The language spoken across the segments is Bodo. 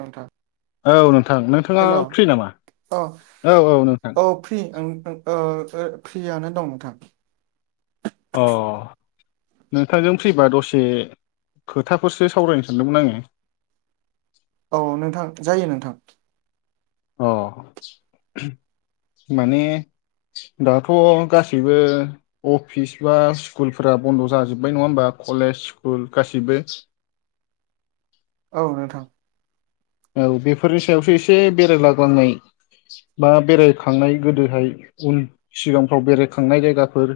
नोंथां औ नोंथां नोंथाङा हेल' औ फ्रि नामा औ औ नोंथां। फ्रि ओ फ्रियानो दं नोंथां। अ नोंथांजों फ्रिबा दसे खोथाफोरसो सावरायनो सानदोंमोन आङो। औ नोंथां जायो नोंथां। अ माने दाथ' गासैबो अफिस बा स्कुलफोरा बन्द' जाजोब्बाय नङा होमबा कलेज स्कुल गासिबो औ नोंथां औ बेफोरनि सायावसो एसे बेरायलाग्लांनाय बा बेरायखांनाय गोदोहाय उन सिगांफ्राव बेरायखांनाय जायगाफोर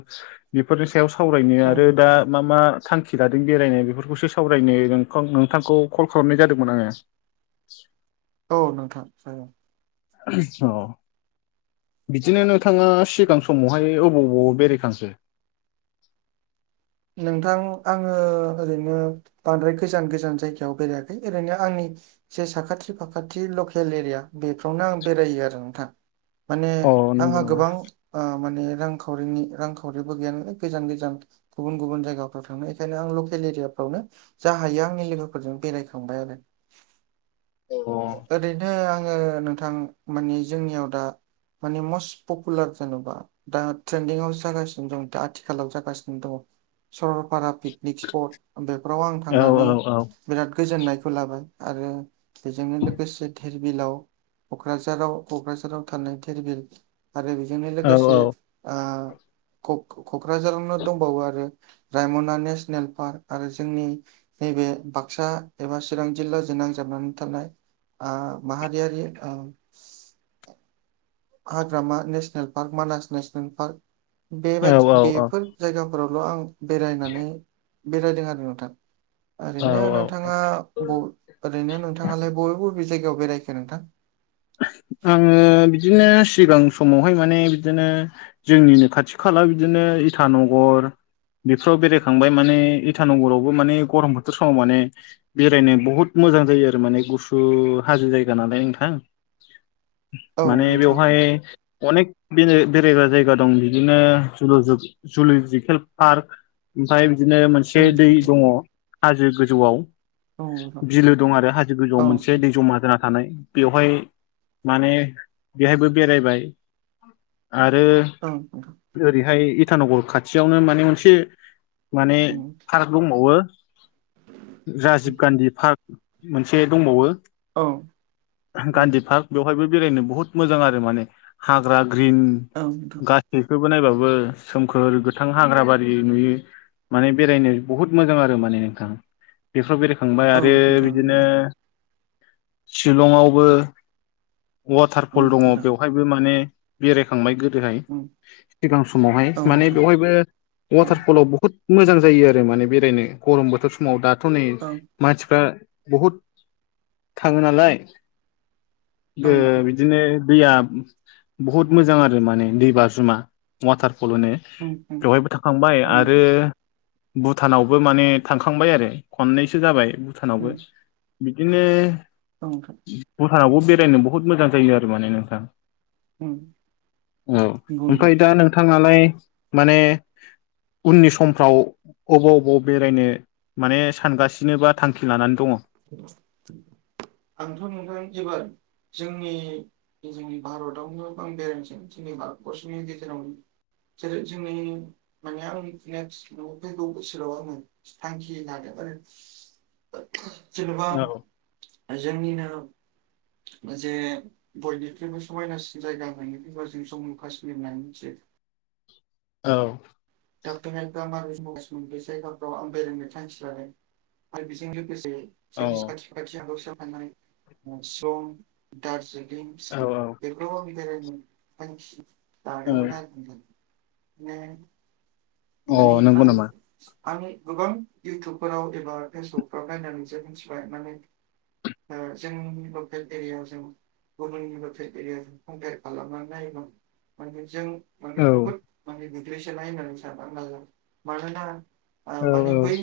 बेफोरनि सायाव सावरायनो उम आरो दा मा मा थांखि लादों बेरायनो बेफोरखौसो सावरायनो नों- नोंथांखौ कल खालामनाय जादोंमोन आङो। [inaudible] औ नोंथां हागोन। ओथस अ बिदिनो नोंथाङा सिगां समावहाय अबाव अबाव बेरायखांखो? नोंथां आङो ओरैनो बांद्राय गोजान गोजान जायगायाव बेरायाखै ओरैनो आंनि जे साखाथि फाखाथि लकेल एरिया बेफ्रावनो आं बेरायो आरो नोंथां। माने अ नंगौ आंहा नामा? गोबां ओ माने रांखावरिनि रांखावरिबो गैया नालाय गोजान गोजान गुबुन गुबुन जायगाफ्राव थांनो बेखायनो आं लकेल एरियाफ्रावनो जा हायो आंनि लोगोफोरजों बेरायखांबाय आरो। अ ओरैनो आङो नोंथां माने जोंनियाव दा माने मस्ट पपुलार जेनोबा दा ट्रेन्दिंआव जागासिनो दं दा आथिखालाव जागासिनो दं। सरलपारा पिकनिक स्पट बेफोराव आं औ थांनानै औ बिराद गोजोननायखौ लाबाय आरो बेजोंनो लोगोसे धिरबिलाव क'क्राझाराव क'क्राझाराव थानाय धिरबिल। आरो बेजोंनो औ लोगोसे ओ क'क्राझारावनो दंबावो आरो रायमना नेसनेल पार्क आरो जोंनि नैबे बाक्सा एबा चिरां जिल्लाजों नांजाबनानै थानाय ओ माहारियारि ओ हाग्रामा national park Manas national park औ बेबायदि औ औ बेफोर जायगाफोरावल' आं बेरायनानै बेरायदों आरो नोंथां औ ओरैनो औ नोंथाङा ओरैनो नोंथाङालाय बबे बबे जायगायाव बेरायखो नोंथां? आङो बिदिनो सिगां समावहाय माने बिदिनो जोंनिनो खाथि खाला बिदिनो इटानगर बेफोराव बेरायखांबाय माने इटानगरावबो माने गरम बोथोर समाव माने बेरायनो बहुत मोजां जायो आरो माने गुसु हाजो जायगा नालाय नोंथां। औ माने नोंथां बेवहाय अनेक बे बेरायग्रा जायगा दं बिदिनो ज जुल'जिकेल पार्क ओमफ्राय बिदिनो मोनसे उम दै नोंथां दङ हाजो गोजौआव औ नोंथां बिलो दं आरो हाजो औ गोजौआव मोनसे दै जमा जाना थानाय बेवहाय माने बेहायबो बेरायबाय आरो औ नोंथां। ओरैहाय इटानगर खाथियावनो माने मोनसे माने उम फार्क दंबावो राजिब गान्धी पार्क मोनसे दंबावो औ उम गान्धी पार्क बेवहायबो बेरायनो बुहुत मोजां आरो माने हाग्रा ग्रिन ओं बेथ' बेखोबो नायबाबो सोमखोर गोथां हाग्रा बारि नुयो। माने बेरायनो बहुद मोजां आरो माने नोंथां। बेफोराव बेरायखांबाय औ आरो नोंथां नंगौ बिदिनो शलंआवबो वाटार उम फल दङ नोंथां बेवहायबो माने बेरायखांबाय गोदोहाय। उम सिगां समावहाय औ माने नोंथां बेवहायबो औ वाटार फलाव बुहुद मोजां जायो आरो माने बेरायनो गरम बोथोर समाव दाथ' नै औ मानसिफ्रा बहुद थाङो नालाय गो औ नोंथां बि बिदिनो दैया बहुद मोजां आरो माने दै बाज्रुमा वाटारफल होनो। उम उम बेवहायबो थाखांबाय औ आरो नोंथां भुटानावबो माने थांखांबाय आरो खननैसो जाबाय भुटानावबो। उम बिदिनो औ नोंथां। हरावब बेरायनो बहुत मोजां जायो आरो माने नोंथां। उम औ नंगौ नोंथां ओमफ्राय दा नोंथाङालाय माने उननि समफ्राव अबाव अबाव बेरायनो माने सानगासिनो बा थांखि लानानै दङ आंथ' नोंथां एबार जोंनि जोंनि भारतआवनो बां बेरायनोसै जोंनि भारतबर्सनि गेजेरावनो जेरै जोंनि माने आं मिथिनायाव सिलंआवफैगौ बोसोराव आङो थांखि लादो आरो जेन'बा जोंनिनो जे बयनिख्रुइबो समायनासिन जायगा मोननो फबा जों जम्मु काश्मीर होननानै मिथि औ। दा [unintelligible] माबे जायगाफ्राव आं बेरायनो थांखि लादों आरो बेजों लोगोसे जोंनि साखाथि फाखाथि हादोराव थानाय सनानै सम दारजिलिं औ [unintelligible] थांखि औ दादोंमोन आरो [unintelligible] ओ माने अ नंगौ आं नामा आं गोबां इयउटुबफोराव एबा फेसबुकफोराव नायनानैसो मिथिबाय माने ओ जोंनि लकेल एरियायाव जों गुबुननिबो [unintelligible] कमपेयार खालामनानै नायोमं माने जों माने औ बुहुत माने गोग्लैसोलाय होननानै साना लानाय जायो मानोना आ औ माने बै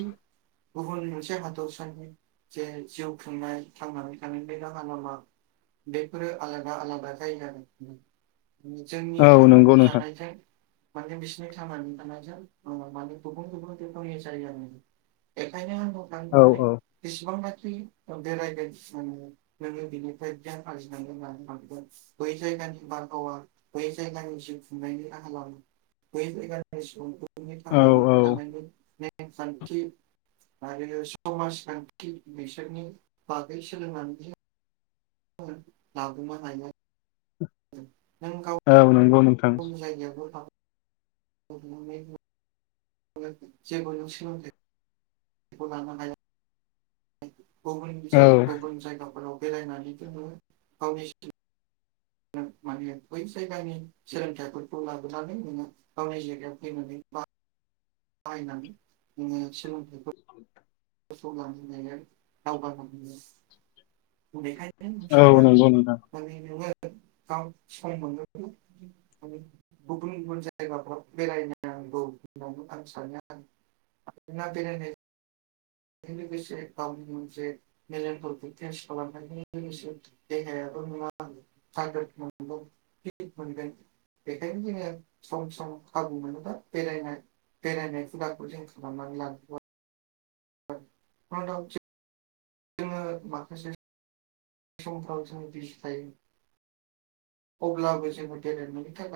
गुबुन मोनसे हादरसानि जे जिउ खुंनाय थांनानै थानाय बे राहा लामा बेफोरो आलादा आलादा जायोनालाय [unintelligible] जोंनि औ थानानै नंगौ नोंथां थानायजों माने बिसिनि थांनानै थानायजों मानि गुबुन गुबुन रोखोमनि जायो आरो। एखायनो औ [unintelligible] माने औ बेसेबांनाखि बेरायगोन जिसेबांनो नोङो बिनिफ्राय गियान आरजिनांनै मानो हगोन। बै जायगानि बारहावा बै जायगानि जिउ खुंनायनि राहा लामा बै जायगा सुबुंफोरनि औ थांनानै थानाय औ नेमखान्थि आरो लोगोसे समाजखान्थि बिसोरनि बागै सोलोंनानै जो [unintelligible] ओं नों गाव औ नंगौ नों खम जायगायावबो थनानै जेबो नों सोलोंथो [unintelligible] बेखौ लांनो हाजागोन [unintelligible] गुबुन औ गुबुन जायगाफोराव बेरायनानैथ' नोङो गावनि [unintelligible] माने बै जायगानि सोलोंथाइफोरखौ लाबोनानै नोङो गावनि जायगायाव फैनानै बा बायनानै जोंनि सोलोंथाइखौ फसंनानै होनोन दावगां [unintelligible] बेेखायनो औ सानबागोन नंगौ नोंथां [unintelligible] माने नोङो ग सम मोनगोन माने [unintelligible] गुबुन गुबुन जायगाफ्राव बेरायनांगौ होननानै आं सानो आरो बे [unintelligible] बे लोगोसे गावनि मोनसे मेलेमफोरखौ फ्रेस खालामनायनि लोगोसे देहायाब' नङा मोन मोनगोन [unintelligible] बेखायनो जोङो सम सम खाबु मोनोबा बेरायनाय बेरायनाय हुदाखौ जों खालामनानै लानांगौ [unintelligible] जोङो माखासे समफ्राव जोङो बिजि थायो। अब्लाबो जोङो गेलेनायनि थाखाय